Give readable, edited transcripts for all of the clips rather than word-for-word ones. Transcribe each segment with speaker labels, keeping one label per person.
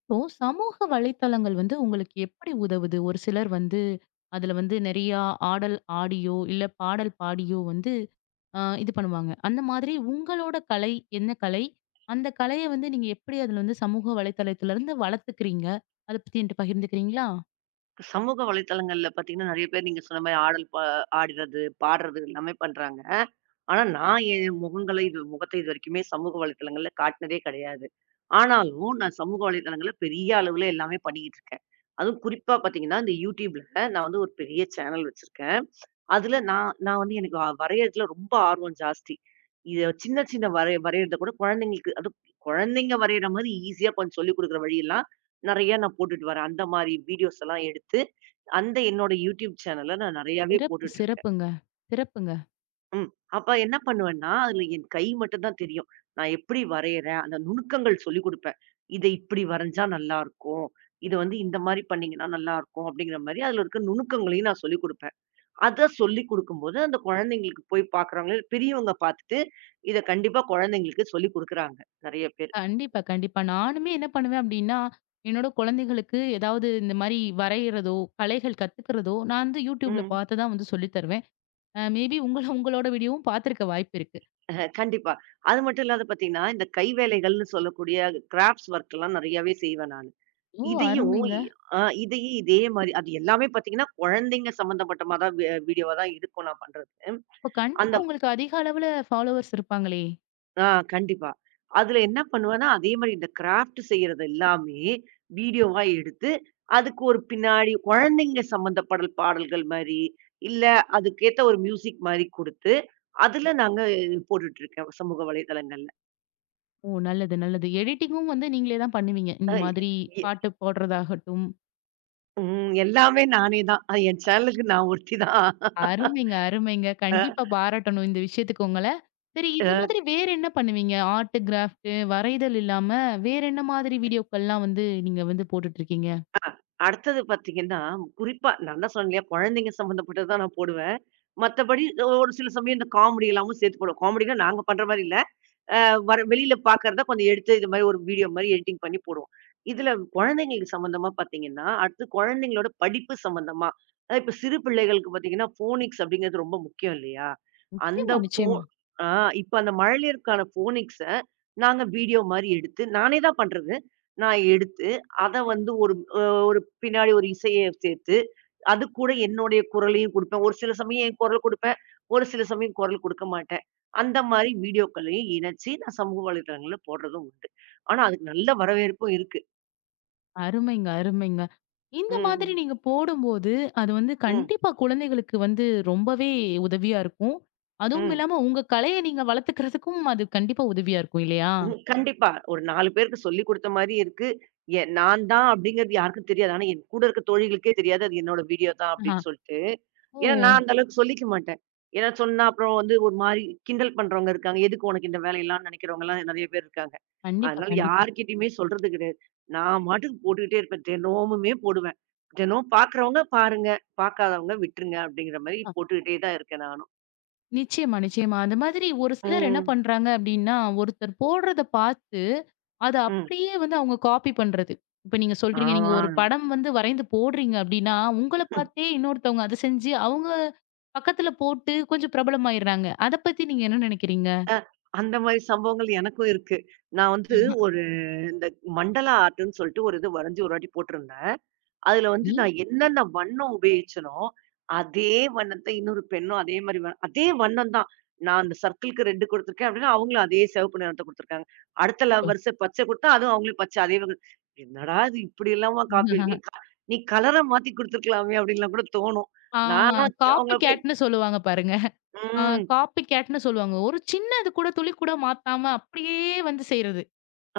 Speaker 1: இப்போ சமூக வலைத்தளங்கள் வந்து உங்களுக்கு எப்படி உதவுது? ஒரு சிலர் வந்து அதுல வந்து நெறையா ஆடல் ஆடியோ, இல்ல பாடல் பாடியோ வந்து இது பண்ணுவாங்க. அந்த மாதிரி உங்களோட கலை என்ன கலை? அந்த கலைய வந்து நீங்க எப்படி அதுல வந்து சமூக வலைத்தளத்திலருந்து வளர்த்துக்கிறீங்க? அத பத்தி என்ட்ட பகிர்ந்துக்கிறீங்களா?
Speaker 2: சமூக வலைத்தளங்கள்ல பார்த்தீங்கன்னா, நெறைய பேர் நீங்க சொன்ன மாரி ஆடல் பா ஆடுறது, பாடுறது எல்லாமே பண்றாங்க. ஆனா நான் என் முகங்கள இது முகத்தை இதுவரைக்குமே சமூக வலைத்தளங்கள்ல காட்டுனதே கிடையாது. ஆனாலும் நான் சமூக வலைதளங்கள்ல பெரிய அளவுல எல்லாமே பண்ணிக்கிட்டு இருக்கேன். அதுவும் குறிப்பா பார்த்தீங்கன்னா, இந்த YouTubeல நான் வந்து ஒரு பெரிய சேனல் வச்சிருக்கேன். அதுல நான் நான் வந்து எனக்கு வரையறதுல ரொம்ப ஆர்வம் ஜாஸ்தி. இத சின்ன சின்ன வரையறத கூட குழந்தைங்களுக்கு அதுவும் குழந்தைங்க வரையிற மாரி ஈஸியா கொஞ்சம் சொல்லிக் குடுக்குற வழியெல்லாம் நெறைய நான் போட்டுட்டு வரேன். அந்த மாரி வீடியோஸ் எல்லாம் எடுத்து அந்த என்னோட யூடியூப் சேனல்ல நான் நெறையாவே
Speaker 1: சிறப்பு,
Speaker 2: போட்டுட்டு இருக்கேன்.
Speaker 1: சிறப்புங்க. சிறப்புங்க.
Speaker 2: ம். அப்ப என்ன பண்ணுவேன்னா, அதுல என் கை மட்டும் தான் தெரியும். நான் எப்படி வரையறேன், அந்த நுணுக்கங்கள் சொல்லிக் குடுப்பேன். இத இப்படி வரைஞ்சா நல்லாருக்கும். இத வந்து இந்த மாரி பண்ணீங்கன்னா நல்லாருக்கும். அப்படிங்கிற மாரி அதுல இருக்க நுணுக்கங்களையும் நான் சொல்லிக் குடுப்பேன். அத சொல்லிக் குடுக்கும்போது அந்த குழந்தைங்களுக்கு போய் பார்க்குறாங்க. பெரியவங்க பார்த்துட்டு இத கண்டிப்பா குழந்தைங்களுக்கு சொல்லிக் குடுக்குறாங்க நெறைய பேர்.
Speaker 1: கண்டிப்பா, கண்டிப்பா. நானுமே என்ன பண்ணுவேன் அப்டின்னா, என்னோட குழந்தைகளுக்கு ஏதாவது இந்த மாரி வரையிறதோ, கலைகள் கத்துக்கிறதோ, நான் வந்து YouTubeல
Speaker 2: ம்.
Speaker 1: பார்த்து தான் வந்து சொல்லி தருவேன். மேபி உங்களோட வீடியோவும் பார்த்திருக்க வாய்ப்பு இருக்கு.
Speaker 2: கண்டிப்பா. அது மட்டும் இல்லாத பார்த்தீங்கன்னா, இந்த கைவேலைகள்னு சொல்லக்கூடிய கிராஃப்ட்ஸ் ஒர்க்லாம் நெறையாவே செய்வேன் நானு.
Speaker 1: ஓ!
Speaker 2: இதையும்
Speaker 1: அருமைங்க.
Speaker 2: அ இதையும் இதே மாரி அது எல்லாமே பார்த்தீங்கன்னா, குழந்தைங்க சம்மந்தப்பட்டமா தான் வீடியோவா தான் இருக்கும் நான் பண்றது.
Speaker 1: அப்ப
Speaker 2: அந்த
Speaker 1: கண்டிப்பா
Speaker 2: சரி.
Speaker 1: உங்களுக்கு அதிக அளவுல ஃபாலோவர்ஸ் இருப்பாங்களே!
Speaker 2: ஆ கண்டிப்பா. அதுல என்ன பண்ணுவேன்னா, அதே மாரி இந்த கிராஃப்ட் செய்யறது எல்லாமே வீடியோவா எடுத்து, அதுக்கு ஒரு பின்னாடி குழந்தைங்க சம்மந்தப்படல் பாடல்கள் மாரி, இல்ல அதுக்கேத்த ஒரு மியூசிக் மாரி குடுத்து, அதுல நாங்க போட்டுட்டு இருக்கேன் சமூக வலைதளங்கள்ல.
Speaker 1: ஓ! நல்லது, நல்லது. எடிட்டிங்கும் வந்து நீங்களே தான் பண்ணுவீங்க.
Speaker 2: அ
Speaker 1: இந்த மாதிரி
Speaker 2: எ
Speaker 1: பாட்டு போடுறதாகட்டும்.
Speaker 2: எல்லாமே நானே தான். என் சேனலுக்கு நான் ஒருத்தி தான்.
Speaker 1: அருமைங்க, அருமைங்க. கண்டிப்பா பாராட்டணும் இந்த விஷயத்துக்கு உங்கள. சரி இது
Speaker 2: அ.
Speaker 1: மாதிரி வேற என்ன பண்ணுவீங்க? ஆர்ட், கிராஃப்ட், வரைதல் இல்லாம வேற என்ன மாதிரி வீடியோக்கள்லாம் வந்து நீங்க வந்து போட்டுட்டு இருக்கீங்க?
Speaker 2: அடுத்தது பார்த்தீங்கன்னா, குறிப்பா நான் தான் சொன்னேன் இல்லையா, குழந்தைங்க சம்மந்தப்பட்டது தான் நான் போடுவேன். மத்தபடி ஒரு சில சமயம் இந்த காமெடி எல்லாமும் சேர்த்து போடுவோம். காமெடின்னா நாங்க பண்ற மாரி இல்ல. அ வெளியில பார்க்கறத கொஞ்சம் எடுத்து இது மாரி ஒரு வீடியோ மாரி எடிட்டிங் பண்ணி போடுவோம். இதுல குழந்தைங்களுக்கு சம்மந்தமா பார்த்தீங்கன்னா, அடுத்து குழந்தைங்களோட படிப்பு சம்மந்தமா, அதாவது இப்ப சிறு பிள்ளைகளுக்கு பார்த்தீங்கன்னா, ஃபோனிக்ஸ் அப்படிங்கிறது ரொம்ப முக்கியம் இல்லையா? அந்த
Speaker 1: நிச்சயமா,
Speaker 2: ஃபோ
Speaker 1: நிச்சயமா.
Speaker 2: ஆ இப்ப அந்த மழலையருக்கான ஃபோனிக்ஸ நாங்க வீடியோ மாரி எடுத்து நானே தான் பண்றது. நான் எடுத்து அத வந்து அ ஒரு பின்னாடி ஒரு இசைய சேர்த்து அது கூட என்னுடைய குரலையும் குடுப்பேன். ஒரு சில சமயம் என் குரல் குடுப்பேன். ஒரு சில சமயம் குரல் குடுக்க மாட்டேன். அந்த மாரி வீடியோக்களையும் இணைச்சு நான் சமூக வலைதளங்கள்ல போடுறதும் உண்டு. ஆனா அதுக்கு நல்ல வரவேற்பும் இருக்கு.
Speaker 1: அருமைங்க, அருமைங்க. இந்த மாதிரி
Speaker 2: ம்.
Speaker 1: நீங்க போடும்போது, அது வந்து
Speaker 2: ம்.
Speaker 1: கண்டிப்பா குழந்தைகளுக்கு வந்து ரொம்பவே உதவியா இருக்கும். அதுவும்
Speaker 2: ம்.
Speaker 1: இல்லாம உங்க கலைய நீங்க வளர்த்துக்கிறதுக்கும் அது கண்டிப்பா உதவியா இருக்கும் இல்லையா?
Speaker 2: ம். கண்டிப்பா. ஒரு 4 பேருக்கு சொல்லிக் குடுத்த மாரி இருக்கு. நான் தான் அப்படிங்கிறது யாருக்கும் தெரியாது. ஆனா, என் கூட இருக்க தோழிகளுக்கே தெரியாது. அது என்னோட வீடியோ தான்
Speaker 1: ஆஹா.
Speaker 2: அப்படின்னு சொல்லிட்டு.
Speaker 1: ஓ!
Speaker 2: ஏன்னா, நான் அந்த அளவுக்கு சொல்லிக்க மாட்டேன். ஏன்னா சொன்னா அப்புறம் வந்து ஒரு மாரி கிண்டல் பண்றவங்க இருக்காங்க. எதுக்கு உனக்கு இந்த வேலையெல்லாம் நினைக்கிறவங்கலாம் நெறைய பேர் இருக்காங்க.
Speaker 1: கண்டிப்பா,
Speaker 2: அதனால
Speaker 1: கண்டிப்பா.
Speaker 2: யார்கிட்டயுமே சொல்றது கிடையாது. நான் மாட்டுக்கு போட்டுக்கிட்டே இருப்பேன். தினமுமே போடுவேன். தினம் பார்க்குறவங்க பாருங்க. பார்க்காதவங்க விட்டுருங்க அப்படிங்கிற மாரி போட்டுக்கிட்டே தான் இருக்கேன் நானும்.
Speaker 1: நிச்சயமா, நிச்சயமா. அந்த மாதிரி ஒரு சிலர் என்ன
Speaker 2: ம்.
Speaker 1: பண்றாங்க அப்டின்னா, ஒருத்தர் போடுறத பார்த்து, அத
Speaker 2: ம்.
Speaker 1: அப்படியே வந்து அவங்க காப்பி பண்றது. இப்ப நீங்க சொல்றீங்க, நீங்க
Speaker 2: ஆமா.
Speaker 1: ஒரு படம் வந்து வரைந்து போடுறீங்க அப்டின்னா, உங்கள பார்த்தே இன்னொருத்தவங்க அத செஞ்சு, அவங்க பக்கத்துல போட்டு கொஞ்சம் பிரபலமாயிடுறாங்க. அத பத்தி நீங்க என்ன நெனைக்கிறீங்க?
Speaker 2: அ அந்த மாரி சம்பவங்கள் எனக்கும் இருக்கு. நான் வந்து ஒரு இந்த மண்டலா ஆர்ட்ன்னு சொல்லிட்டு ஒரு இது வரைஞ்சு ஒரு வாட்டி போட்டிருந்தேன். அதுல வந்து
Speaker 1: நீ
Speaker 2: நான் என்னென்ன வண்ணம் உபயோகிச்சேனோ, அதே வண்ணத்த இன்னொரு பெண்ணும் அதே மாரி வ அதே வண்ணம் தான். நான் அந்த சர்க்கிள்க்கு ரெட் குடுத்துருக்கேன் அப்படின்னா, அவங்களும் அதே சிவப்பு நிறத்த குடுத்துருக்காங்க. அடுத்த
Speaker 1: அச்சச்சோ!
Speaker 2: லவ்வர்ஸ் பச்சை குடுத்தா, அதுவும் அவங்களும் பச்சை அதே வண்ணம். என்னடா இது இப்படி எல்லாமா காப்பி அடிக்கிறீங்க? நீ கலர மாத்தி குடுத்துருக்கலாமே அப்படின்லாம் கூட தோணும்.
Speaker 1: ஆ
Speaker 2: நானா
Speaker 1: காப்பி
Speaker 2: அவங்கள போய்
Speaker 1: கேட்ன்னு சொல்லுவாங்க பாருங்க. ஆ
Speaker 2: ம்.
Speaker 1: காப்பி கேட்ன்னு சொல்லுவாங்க. ஒரு சின்னது கூட துளி கூட மாத்தாம அப்படியே வந்து செய்றது.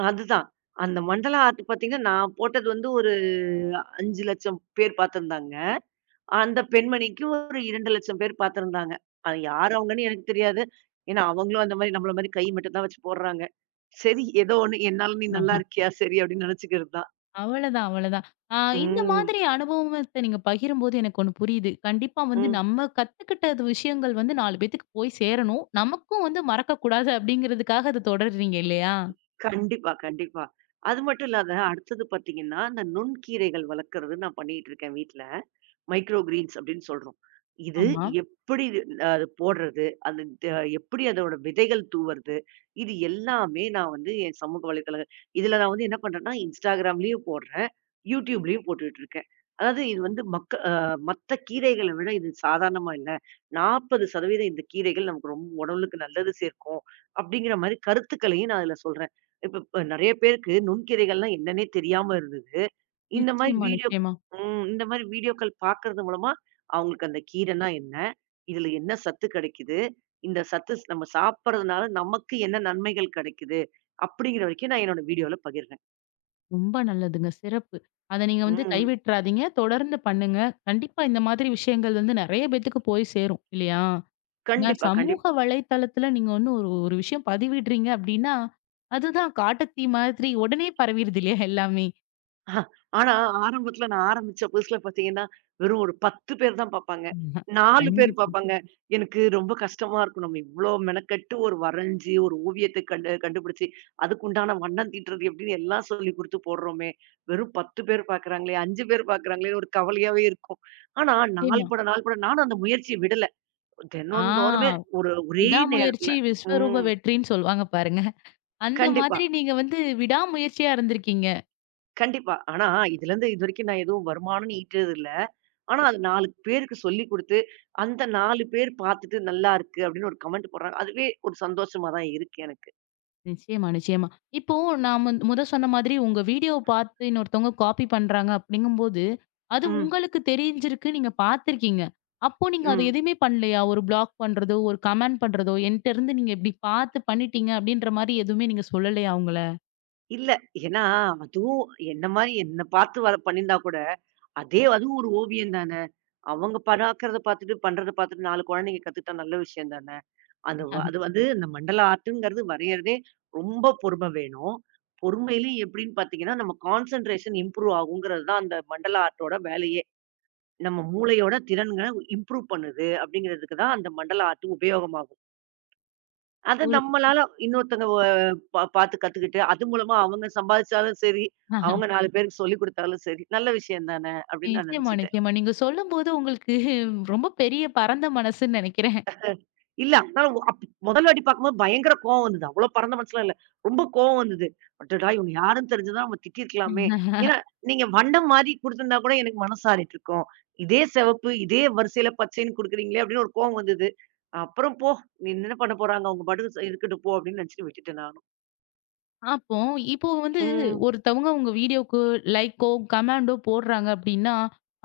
Speaker 2: அதுதான். அந்த மண்டலா ஆர்ட் பார்த்தீங்கன்னா, நான் போட்டது வந்து ஒரு 5,00,000 பேர் பார்த்திருந்தாங்க. அந்த பெண்மணிக்கு ஒரு 2,00,000 பேர் பார்த்திருந்தாங்க. அது யார் அவங்கன்னு எனக்கு தெரியாது. ஏன்னா, அவங்களும் அந்த மாரி நம்மள மாரி கை மட்டும் தான் வச்சு போடுறாங்க. சரி ஏதோ ஒண்ணு என்னால நீ நல்லா இருக்கியா? சரி அப்படின்னு நெனச்சுக்கிறது தான்.
Speaker 1: அவ்வளதான், அவ்வளதான். ஆ இந்த
Speaker 2: ம்,
Speaker 1: மாதிரி அனுபவத்த நீங்க பகிரும்போது எனக்கு ஒண்ணு புரியுது. கண்டிப்பா வந்து
Speaker 2: ம்.
Speaker 1: நம்ம கத்துக்கிட்டது விஷயங்கள் வந்து 4 பேத்துக்கு போய் சேரணும். நமக்கும் வந்து மறக்கக்கூடாது அப்படிங்கிறதுக்காக அத தொடர்றீங்க இல்லையா?
Speaker 2: கண்டிப்பா, கண்டிப்பா. அது மட்டும் இல்லாத அடுத்தது பார்த்தீங்கன்னா, அந்த நுண்கீரைகள் வளர்க்கறது நான் பண்ணிட்டு இருக்கேன் வீட்ல. மைக்ரோ கிரீன்ஸ் அப்படின்னு சொல்றோம். இது
Speaker 1: ஆமா.
Speaker 2: எப்படி அது போடுறது, அது த எப்படி அதோட விதைகள் தூவறது, இது எல்லாமே நான் வந்து என் சமூக வலைதளங்கள் இதுல நான் வந்து என்ன பண்றேன்னா, Instagramலயும் போடுறேன். YouTubeலயும் போட்டுட்டு இருக்கேன். அதாவது இது வந்து மக்க அ மத்த கீரைகள விட இது சாதாரணமா இல்ல. 40% இந்த கீரைகள் நமக்கு ரொம்ப உடலுக்கு நல்லது சேர்க்கும். அப்படிங்கிற மாரி கருத்துக்களையும் நான் அதுல சொல்றேன். இப்ப இப்ப நெறைய பேருக்கு நுண்கீரைகள்லாம் என்னன்னே தெரியாம இருந்தது. இந்த மாரி
Speaker 1: நிச்சயமா,
Speaker 2: வீடியோ
Speaker 1: நிச்சயமா.
Speaker 2: ம். இந்த மாரி வீடியோக்கள் பார்க்கறது மூலமா, அவங்களுக்கு அந்த கீரைன்னா என்ன? இதுல என்ன சத்து கிடைக்குது? இந்த சத்து ஸ் நம்ம சாப்பிடுறதுனால நமக்கு என்ன நன்மைகள் கிடைக்குது? அப்படிங்கிற வரைக்கும் நான் என்னோட வீடியோல பகிர்றேன்.
Speaker 1: ரொம்ப நல்லதுங்க. சிறப்பு. அத நீங்க வந்து
Speaker 2: ம்.
Speaker 1: கைவிட்றாதீங்க. தொடர்ந்து பண்ணுங்க. கண்டிப்பா இந்த மாதிரி விஷயங்கள் வந்து நெறைய பேத்துக்கு போய் சேரும் இல்லையா? ஏன்னா
Speaker 2: கண்டிப்பா,
Speaker 1: சமூக
Speaker 2: கண்டிப்பா.
Speaker 1: வலைத்தளத்துல நீங்க வந்து ஒரு ஒரு விஷயம் பதிவிடுறீங்க அப்படின்னா, அதுதான் காட்டுத்தீ மாதிரி உடனே பரவிருது இல்லையா எல்லாமே?
Speaker 2: ஆஹா. ஆனா, ஆரம்பத்துல நான் ஆரம்பிச்ச புதுசுல பார்த்தீங்கன்னா, வெறும் ஒரு 10 பேர் தான் பார்ப்பாங்க.
Speaker 1: ஆஹா,
Speaker 2: 4 பேர்
Speaker 1: கண்டிப்பா.
Speaker 2: பார்ப்பாங்க. எனக்கு ரொம்ப கஷ்டமா இருக்கும். நம்ம இவ்ளோ மெனக்கெட்டு ஒரு வரைஞ்சு, ஒரு ஓவியத்த கண்டு கண்டுபிடிச்சு, அதுக்குண்டான வண்ணம் தீட்டுறது எப்படின்னு எல்லாம் சொல்லிக் குடுத்து போடுறோமே. வெறும் 10 பேர் பார்க்குறாங்களே, 5 பேர் பார்க்குறாங்களேன்னு ஒரு கவலையாவே இருக்கும். ஆனா,
Speaker 1: நிச்சயமா.
Speaker 2: நாள் பட நாள் பட நானும் அந்த முயற்சிய விடல.
Speaker 1: ஆ
Speaker 2: தினந்தோறுமே ஒரே நேரத்துல
Speaker 1: விடாமுயற்சி விஸ்வரூப
Speaker 2: ம்.
Speaker 1: வெற்றின்னு சொல்லுவாங்க பாருங்க. அந்த
Speaker 2: கண்டிப்பா.
Speaker 1: மாதிரி நீங்க வந்து விடாமுயற்சியா இருந்திருக்கீங்க.
Speaker 2: கண்டிப்பா. ஆனா, இதுலருந்து இதுவரைக்கும் நான் எதுவும் வருமானம்னு ஈட்டது இல்ல. ஆனா, அது 4 பேருக்கு சொல்லிக் குடுத்து, அந்த 4 பேர் பாத்துட்டு நல்லா இருக்கு அப்படின்னு ஒரு கமெண்ட் போடுறாங்க. அதுவே ஒரு சந்தோஷமா தான் இருக்கு எனக்கு.
Speaker 1: நிச்சயமா, நிச்சயமா. இப்போ நான் முத சொன்ன மாதிரி உங்க வீடியோ பார்த்து இன்னொருத்தவங்க காப்பி பண்றாங்க அப்படிங்கும்போது, அது
Speaker 2: ம்,
Speaker 1: உங்களுக்கு தெரிஞ்சிருக்கு. நீங்க பார்த்துருக்கீங்க. அப்போ நீங்க அத
Speaker 2: ம்.
Speaker 1: எதுவுமே பண்ணலையா? ஒரு பிளாக் பண்றதோ, ஒரு கமெண்ட் பண்றதோ, என்ட்ட இருந்து நீங்க இப்படி பார்த்து பண்ணிட்டீங்க அப்படின்ற மாரி எதுவுமே நீங்க சொல்லலையா அவங்கள?
Speaker 2: இல்ல. ஏன்னா, அதுவும் என்ன பாத்து பண்ணியிருந்தா கூட, அதுவும் ஒரு ஓவியம் தானே. அவங்க பராக்கிறத பாத்துட்டு, பண்றத பாத்துட்டு 4 குழந்தைங்க கத்துக்கிட்டா நல்ல விஷயம் தானே! அது வந்து இந்த மண்டல ஆர்ட்டுங்கிறது வரையறதே ரொம்ப பொறுமை வேணும். பொறுமையிலயும் எப்படின்னு பார்த்தீங்கன்னா, நம்ம கான்சன்ட்ரேஷன் இம்ப்ரூவ் ஆகுங்கிறது தான் அந்த மண்டல ஆர்ட்டோட வேலையே. நம்ம மூளையோட திறன்கள இம்ப்ரூவ் பண்ணுது அப்படிங்கிறதுக்கு தான் அந்த மண்டல ஆர்ட் உபயோகமாகும். அத
Speaker 1: ஒரு
Speaker 2: நம்மளால இன்னொருத்தங்க வ பார்த்து கத்துக்கிட்டு, அது மூலமா அவங்க சம்பாதிச்சாலும் சரி,
Speaker 1: ஆ.
Speaker 2: அவங்க 4 பேருக்கு சொல்லிக் குடுத்தாலும் சரி, நல்ல விஷயம் தானே அப்படின்னு நான்
Speaker 1: நிச்சயமா,
Speaker 2: நினைச்சுட்டு
Speaker 1: நிச்சயமா. நீங்க சொல்லும்போது உங்களுக்கு ரொம்ப பெரிய பரந்த மனசுன்னு நெனைக்கிறேன்.
Speaker 2: இல்ல. அதனால ஒ- அப் முதல் வாட்டி பார்க்கும்போது பயங்கர கோவம் வந்தது. அவ்ளோ பரந்த மனசுலாம் இல்ல. ரொம்ப கோவம் வந்தது. அடடா! இவங்க யாருன்னு தெரிஞ்சிருந்தா நம்ம திட்டியிருக்கலாமே! ஏன்னா, நீங்க வண்ணம் மாறி குடுத்திருந்தா கூட எனக்கு மனசாரிட்டுருக்கும். இதே சிவப்பு, இதே வரிசையில பச்சைன்னு குடுக்குறீங்களே! அப்படின்னு ஒரு கோவம் வந்தது. அப்புறம் போ! நீ என்ன பண்ண போறாங்க? அவங்க பாட்டுக்கு இருக்கட்டும் போ! அப்படின்னு நினைச்சுட்டு விட்டுட்டேன் நானும்.
Speaker 1: அப்போ இப்போ வந்து
Speaker 2: ம்.
Speaker 1: ஒருத்தவங்க உங்க வீடியோக்கு லைக்கோ, கமெண்டோ போடுறாங்க அப்டின்னா,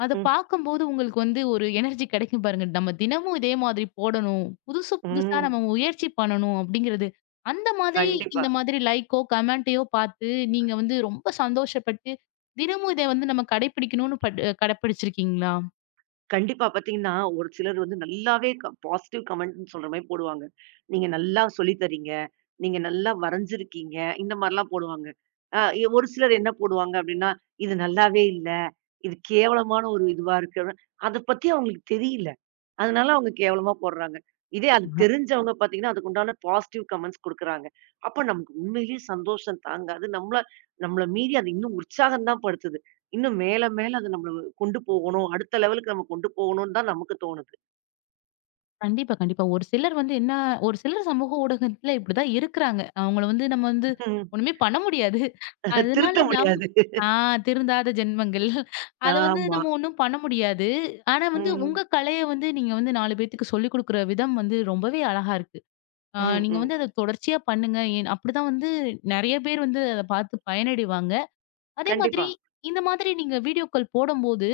Speaker 1: அத
Speaker 2: ம்.
Speaker 1: பார்க்கும்போது உங்களுக்கு வந்து ஒரு எனர்ஜி கெடைக்கும் பாருங்க. நம்ம தினமும் இதே மாதிரி போடணும். புதுசு புதுசா
Speaker 2: ம்.
Speaker 1: நம்ம முயற்சி பண்ணணும் அப்டிங்கிறது. அந்த மாதிரி
Speaker 2: கண்டிப்பா.
Speaker 1: இந்த மாதிரி லைக்கோ, கமெண்ட்டையோ பார்த்து நீங்க வந்து ரொம்ப சந்தோஷப்பட்டு, தினமும் இத வந்து நம்ம கடைபிடிக்கணும்னு பட் கடைபிடிச்சிருக்கீங்களா?
Speaker 2: கண்டிப்பா பாத்தீங்கன்னா, ஒரு சிலர் வந்து நல்லாவே பாசிட்டிவ் கமெண்ட்ன்னு சொல்ற மாரி போடுவாங்க. "நீங்க நல்லா சொல்லி தர்றீங்க. நீங்க நல்லா வரைஞ்சிருக்கீங்க." இந்த மாரிலாம் போடுவாங்க. அ எ ஒரு சிலர் என்ன போடுவாங்க அப்படின்னா, "இது நல்லாவே இல்ல. இது கேவலமான ஒரு இதுவா இருக்கு." அத பத்தி அவங்களுக்கு தெரியல. அதனால அவங்க கேவலமா போடுறாங்க. இதே அது தெரிஞ்சவங்க பார்த்தீங்கன்னா, அதுக்கு உண்டான பாசிட்டிவ் கமெண்ட்ஸ் குடுக்குறாங்க. அப்ப நமக்கு உண்மையிலேயே சந்தோஷம் தாங்காது. நம்மள நம்மள மீறி அது இன்னும் உற்சாகம் தான் படுத்துது. இன்னும் மேல மேல அது நம்மள கொண்டு போகணும். அடுத்த லெவலுக்கு நம்ம கொண்டு போகணும்னு தான் நமக்கு தோணுது.
Speaker 1: கண்டிப்பா, கண்டிப்பா. ஒரு சிலர் வந்து என்ன ஒரு சிலர் சமூக ஊடகத்துல இப்படிதான் இருக்குறாங்க. அவங்கள வந்து நம்ம வந்து
Speaker 2: ம்.
Speaker 1: ஒண்ணுமே பண்ண முடியாது. அதனால
Speaker 2: திருத்த
Speaker 1: நம்
Speaker 2: முடியாது.
Speaker 1: ஆ திருந்தாத ஜென்மங்கள். அத வந்து
Speaker 2: ஆமா.
Speaker 1: நம்ம ஒண்ணும் பண்ண முடியாது. ஆனா வந்து
Speaker 2: ம்.
Speaker 1: உங்க கலைய வந்து நீங்க வந்து 4 பேத்துக்கு சொல்லிக் குடுக்குற விதம் வந்து ரொம்பவே அழகா இருக்கு.
Speaker 2: ம்,
Speaker 1: நீங்க
Speaker 2: ம்.
Speaker 1: வந்து அத தொடர்ச்சியா பண்ணுங்க. ஏன் அப்படிதான் வந்து நெறைய பேர் வந்து அத பார்த்து பயனடைவாங்க. அதே
Speaker 2: கண்டிப்பா.
Speaker 1: மாதிரி இந்த மாதிரி நீங்க வீடியோக்கள் போடும்போது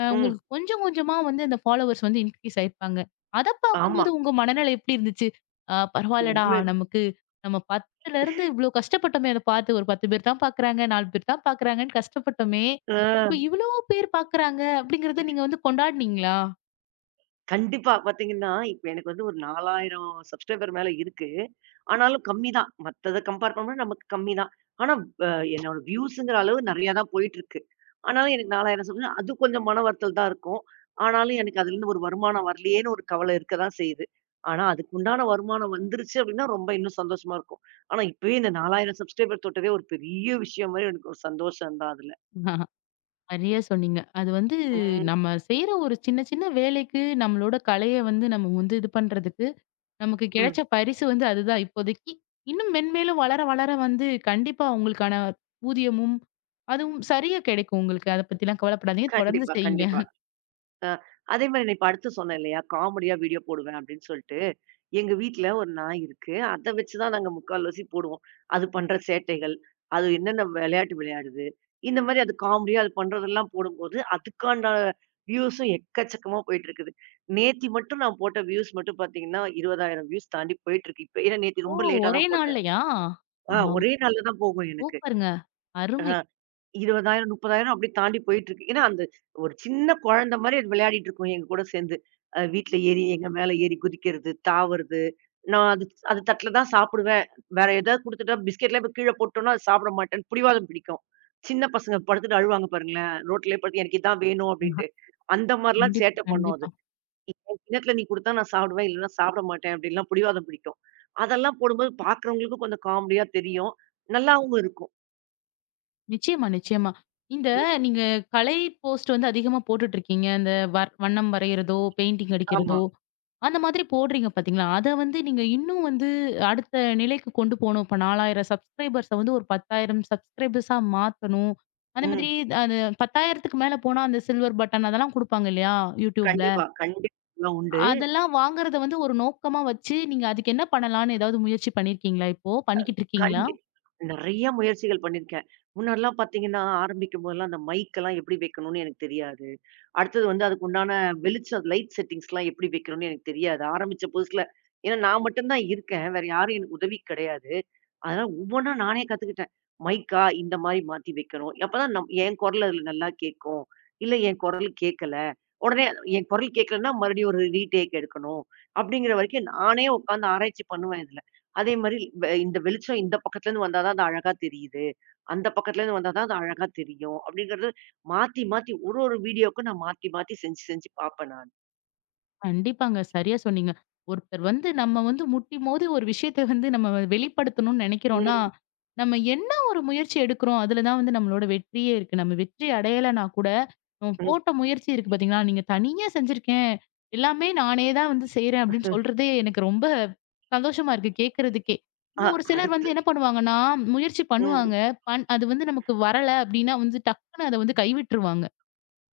Speaker 2: ம்.
Speaker 1: உங்களுக்கு கொஞ்சம் கொஞ்சமா வந்து அந்த ஃபாலோவர்ஸ் வந்து இன்க்ரீஸ் ஆயிருப்பாங்க. அத
Speaker 2: ஆமா.
Speaker 1: பார்க்கும்போது உங்க மனநிலை எப்படி இருந்துச்சு? பரவால்லடா
Speaker 2: உண்மை.
Speaker 1: நமக்கு நம்ம 10லருந்து இவ்ளோ கஷ்டப்பட்டோமே அத பார்த்து. ஒரு 10 பேர் தான் பார்க்குறாங்க, 4 பேர் தான் பார்க்குறாங்கன்னு கஷ்டப்பட்டோமே.
Speaker 2: ஆ.
Speaker 1: இப்ப இவ்ளோ பேர் பார்க்குறாங்க அப்படிங்கிறத நீங்க வந்து கொண்டாடுனீங்களா?
Speaker 2: கண்டிப்பா. பாத்தீங்கன்னா, இப்ப எனக்கு வந்து ஒரு 4000 சப்ஸ்கிரைபர் மேல இருக்கு. ஆனாலும் கம்மி தான். மத்தத கம்பேர் பண்ணும்போது நமக்கு கம்மி தான். ஆனா அ என்னோட வியூஸ்ங்கிற அளவு நெறையா தான் போயிட்டுருக்கு. ஆனாலும் எனக்கு 4000 சப்ஸ்கிரைபர் அது கொஞ்சம் மன வருத்தல் தான் இருக்கும். ஆனாலும் எனக்கு அதுலருந்து ஒரு வருமானம் வரலையேன்னு ஒரு கவலை இருக்க தான் செய்யுது. ஆனா அதுக்கு உண்டான வருமானம் வந்துருச்சு அப்டின்னா, ரொம்ப இன்னும் சந்தோஷமா இருக்கும். ஆனா இப்பயே இந்த 4000 சப்ஸ்கிரைபர் தொட்டதே ஒரு பெரிய விஷயம் மாரி எனக்கு ஒரு சந்தோஷம் தான் அதுல.
Speaker 1: சரியா சொன்னீங்க. அது வந்து
Speaker 2: ம்.
Speaker 1: நம்ம செய்ற ஒரு சின்ன சின்ன வேலைக்கு நம்மளோட கலைய வந்து நம்ம வந்து இது பண்றதுக்கு நமக்கு
Speaker 2: ம்.
Speaker 1: கிடைச்ச பரிசு வந்து அதுதான் இப்போதைக்கு. இன்னும் மென்மேலும் வளர, வளர வந்து கண்டிப்பா உங்களுக்கான ஊதியமும், அதுவும் சரியா கிடைக்கும் உங்களுக்கு. அத பத்திலாம் கவலைப்படாதீங்க. தொடர்ந்து
Speaker 2: கண்டிப்பா,
Speaker 1: செய்யுங்க.
Speaker 2: கண்டிப்பா. அ அதே மாரி நான் இப்ப அடுத்து சொன்னேன் இல்லையா? காமெடியா வீடியோ போடுவேன் அப்படின்னு சொல்ட்டு, எங்க வீட்ல ஒரு நாய் இருக்கு. அத வச்சு தான் நாங்க முக்கால்வாசி போடுவோம். அது பண்ற சேட்டைகள், அது என்னென்ன விளையாட்டு விளையாடுது, இந்த மாரி அது காமெடியா அது பண்றதெல்லாம் போடும்போது, அதுக்கான வியூஸும் எக்கச்சக்கமா போயிட்டுருக்குது. நேத்தி மட்டும் நான் போட்ட வியூஸ் மட்டும் பார்த்தீங்கன்னா, 20,000 வியூஸ் தாண்டி போயிட்டுருக்கு. இப்ப ஏன்னா நேத்து
Speaker 1: ஓ!
Speaker 2: ரொம்ப லேட்டா
Speaker 1: ஒரே
Speaker 2: தான் போட்டேன்.
Speaker 1: நாள்லயா? ஆ
Speaker 2: ஆ ஒரே நாள்ல தான் போகும் எனக்கு.
Speaker 1: சூப்பருங்க. அருமை.
Speaker 2: 20,000 30,000 அப்படியே தாண்டி போயிட்டுருக்கு. ஏன்னா, அந்த ஒரு சின்ன குழந்தை மாரி அது விளையாடிட்டு இருக்கும் எங்க கூட சேர்ந்து. வீட்ல ஏறி எங்க மேல ஏறி குதிக்கிறது, தாவுறது. நான் அது அது தட்ல தான் சாப்பிடுவேன். வேற ஏதாவது குடுத்துட்டா பிஸ்கட்லாம் இப்ப கீழ போட்டோம்னா, அது சாப்பிட மாட்டேன்னு பிடிவாதம் பிடிக்கும். சின்ன பசங்க படுத்துட்டு அழுவாங்க பாருங்களேன். ரோட்லயே படுத்து எனக்கு இதான் வேணும்
Speaker 1: ஆஹா,
Speaker 2: அப்படின்ட்டு. அந்த மாரிலாம்
Speaker 1: கண்டிப்பா,
Speaker 2: சேட்டை பண்ணும் அது.
Speaker 1: கண்டிப்பா.
Speaker 2: "என் கிண்ணத்துல நீ குடுத்தா நான் சாப்பிடுவேன், இல்லன்னா சாப்பிட மாட்டேன்" அப்படின்லாம் பிடிவாதம் பிடிக்கும். அதெல்லாம் போடும்போது பார்க்குறவங்களுக்கும் கொஞ்சம் காமெடியா தெரியும். நல்லாவும் இருக்கும்.
Speaker 1: நிச்சயமா, நிச்சயமா. இந்த
Speaker 2: ம்.
Speaker 1: நீங்க கலை போஸ்ட் வந்து அதிகமா போட்டுட்டு இருக்கீங்க. இந்த வண்ணம் வரையிறதோ, பெயிண்டிங்
Speaker 2: ஆமா.
Speaker 1: அடிக்கிறதோ அந்த மாதிரி போடுறீங்க பாத்தீங்களா, அத வந்து நீங்க இன்னும் வந்து அடுத்த நிலைக்கு கொண்டு போணும். இப்ப 4000 சப்ஸ்கிரைபர்ஸ வந்து ஒரு 10,000 சப்ஸ்கிரைபர்ஸா மாத்தணும். அந்த மாதிரி
Speaker 2: ம்.
Speaker 1: அது 10,000க்கு மேல போனா அந்த சில்வர் பட்டன் அதெல்லாம் குடுப்பாங்க இல்லையா? YouTubeல.
Speaker 2: கண்டிப்பா, கண்டிப்பா உண்டு.
Speaker 1: அதெல்லாம் வாங்குறத வந்து ஒரு நோக்கமா வச்சு, நீங்க அதுக்கு என்ன பண்ணலாம்னு ஏதாவது முயற்சி பண்ணியிருக்கீங்களா இப்போ? பண்ணிக்கிட்டு இருக்கீங்களா?
Speaker 2: கண்டி நெறைய முயற்சிகள் பண்ணியிருக்கேன். முன்னாடிலாம் பார்த்தீங்கன்னா, ஆரம்பிக்கும்போதெல்லாம் அந்த மைக்கெல்லாம் எப்படி வைக்கணும்னு எனக்கு தெரியாது. அடுத்தது வந்து அதுக்கு உண்டான வெளிச்சம் லைட் செட்டிங்ஸ்லாம் எப்படி வைக்கணும்னு எனக்கு தெரியாது. ஆரம்பிச்ச புதுசுல ஏன்னா நான் மட்டும் தான் இருக்கேன். வேற யாரும் எனக்கு உதவிக்கு கிடையாது. அதனால ஒவ்வொன்னா நானே கத்துக்கிட்டேன். மைக்கா இந்த மாரி மாத்தி வைக்கணும். அப்பதான் என் குரல் அதுல நல்லா கேட்கும். இல்ல என் குரல் கேட்கல. உடனே என் குரல் கேட்கலன்னா மறுபடியும் ஒரு ரீடேக் எடுக்கணும். அப்படிங்கிற வரைக்கும் நானே உட்கார்ந்து ஆராய்ச்சி பண்ணுவேன் இதுல. அதே மாரி இந்த வெளிச்சம் இந்த பக்கத்துல இருந்து வந்தா தான் அது அழகா தெரியுது. அந்த பக்கத்துல இருந்து வந்தா தான் அது அழகா தெரியும். அப்படிங்கிறது மாத்தி மாத்தி ஒரு ஒரு வீடியோக்கும் நான் மாத்தி மாத்தி செஞ்சு செஞ்சு பார்ப்பேன் நான்.
Speaker 1: கண்டிப்பாங்க. சரியா சொன்னீங்க. ஒருத்தர் வந்து நம்ம வந்து முட்டிமோதி ஒரு விஷயத்த வந்து நம்ம வெளிப்படுத்தணும்னு நெனைக்கிறோம்னா,
Speaker 2: ம்,
Speaker 1: நம்ம என்ன ஒரு முயற்சி எடுக்கிறோம், அதுல தான் வந்து நம்மளோட வெற்றியே இருக்கு. நம்ம வெற்றி அடையலனா கூட, நம்ம
Speaker 2: ம்.
Speaker 1: போட்ட முயற்சி இருக்கு பார்த்தீங்களா? நீங்க தனியா செஞ்சிருக்கேன். எல்லாமே நானே தான் வந்து செய்றேன் அப்படின்னு சொல்றதே எனக்கு ரொம்ப சந்தோஷமா இருக்கு கேட்கறதுக்கே.
Speaker 2: அ
Speaker 1: இன்னும் ஒரு சிலர்
Speaker 2: அடுத்து
Speaker 1: வந்து என்ன பண்ணுவாங்கன்னா, முயற்சி
Speaker 2: ம்.
Speaker 1: பண்ணுவாங்க. அது வந்து நமக்கு வரல அப்படின்னா வந்து டக்குன்னு அத வந்து கைவிட்டுருவாங்க.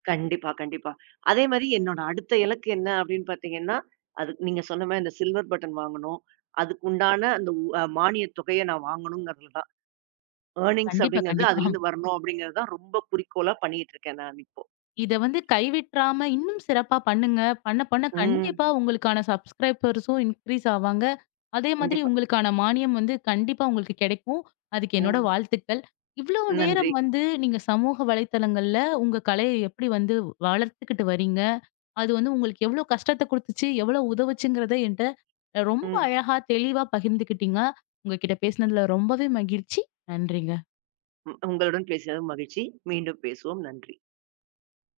Speaker 2: கண்டிப்பா, கண்டிப்பா. அதே மாரி என்னோட அடுத்த இலக்கு என்ன அப்படின்னு பார்த்தீங்கன்னா, அது நீங்க சொன்ன மாரி அந்த சில்வர் பட்டன் வாங்கணும். அதுக்கு உண்டான அந்த உ அ மானியத் தொகைய நான் வாங்கணுங்கிறது தான். ஏர்னிங்ஸ்
Speaker 1: கண்டிப்பா,
Speaker 2: அப்படிங்கிறது
Speaker 1: கண்டிப்பா.
Speaker 2: அதுலருந்து வரணும் அப்படிங்கிறது தான் ரொம்ப குறிக்கோளா பண்ணிட்டு இருக்கேன் நான் இப்போ.
Speaker 1: இத வந்து கைவிட்றாம இன்னும் சிறப்பா பண்ணுங்க. பண்ண, பண்ண
Speaker 2: ம்.
Speaker 1: கண்டிப்பா உங்களுக்கான சப்ஸ்கிரைபர்ஸும் இன்க்ரீஸ் ஆவாங்க. அதே மாதிரி
Speaker 2: கண்டிப்பா.
Speaker 1: உங்களுக்கான மானியம் வந்து கண்டிப்பா உங்களுக்கு கிடைக்கும். அதுக்கு என்னோட
Speaker 2: ம்.
Speaker 1: வாழ்த்துக்கள். இவ்ளோ
Speaker 2: நன்றி.
Speaker 1: நேரம் வந்து நீங்க சமூக வலைத்தளங்கள்ல உங்க கலைய எப்படி வந்து வளர்த்துக்கிட்டு வரீங்க? அது வந்து உங்களுக்கு எவ்ளோ கஷ்டத்த குடுத்துச்சு, எவ்ளோ உதவுச்சுங்கிறத என்ட்ட ரொம்ப
Speaker 2: ம்.
Speaker 1: அழகா, தெளிவா பகிர்ந்துக்கிட்டீங்க. உங்ககிட்ட பேசினதுல ரொம்பவே மகிழ்ச்சி. நன்றிங்க.
Speaker 2: உங்களுடன் பேசியது மகிழ்ச்சி. மீண்டும் பேசுவோம். நன்றி.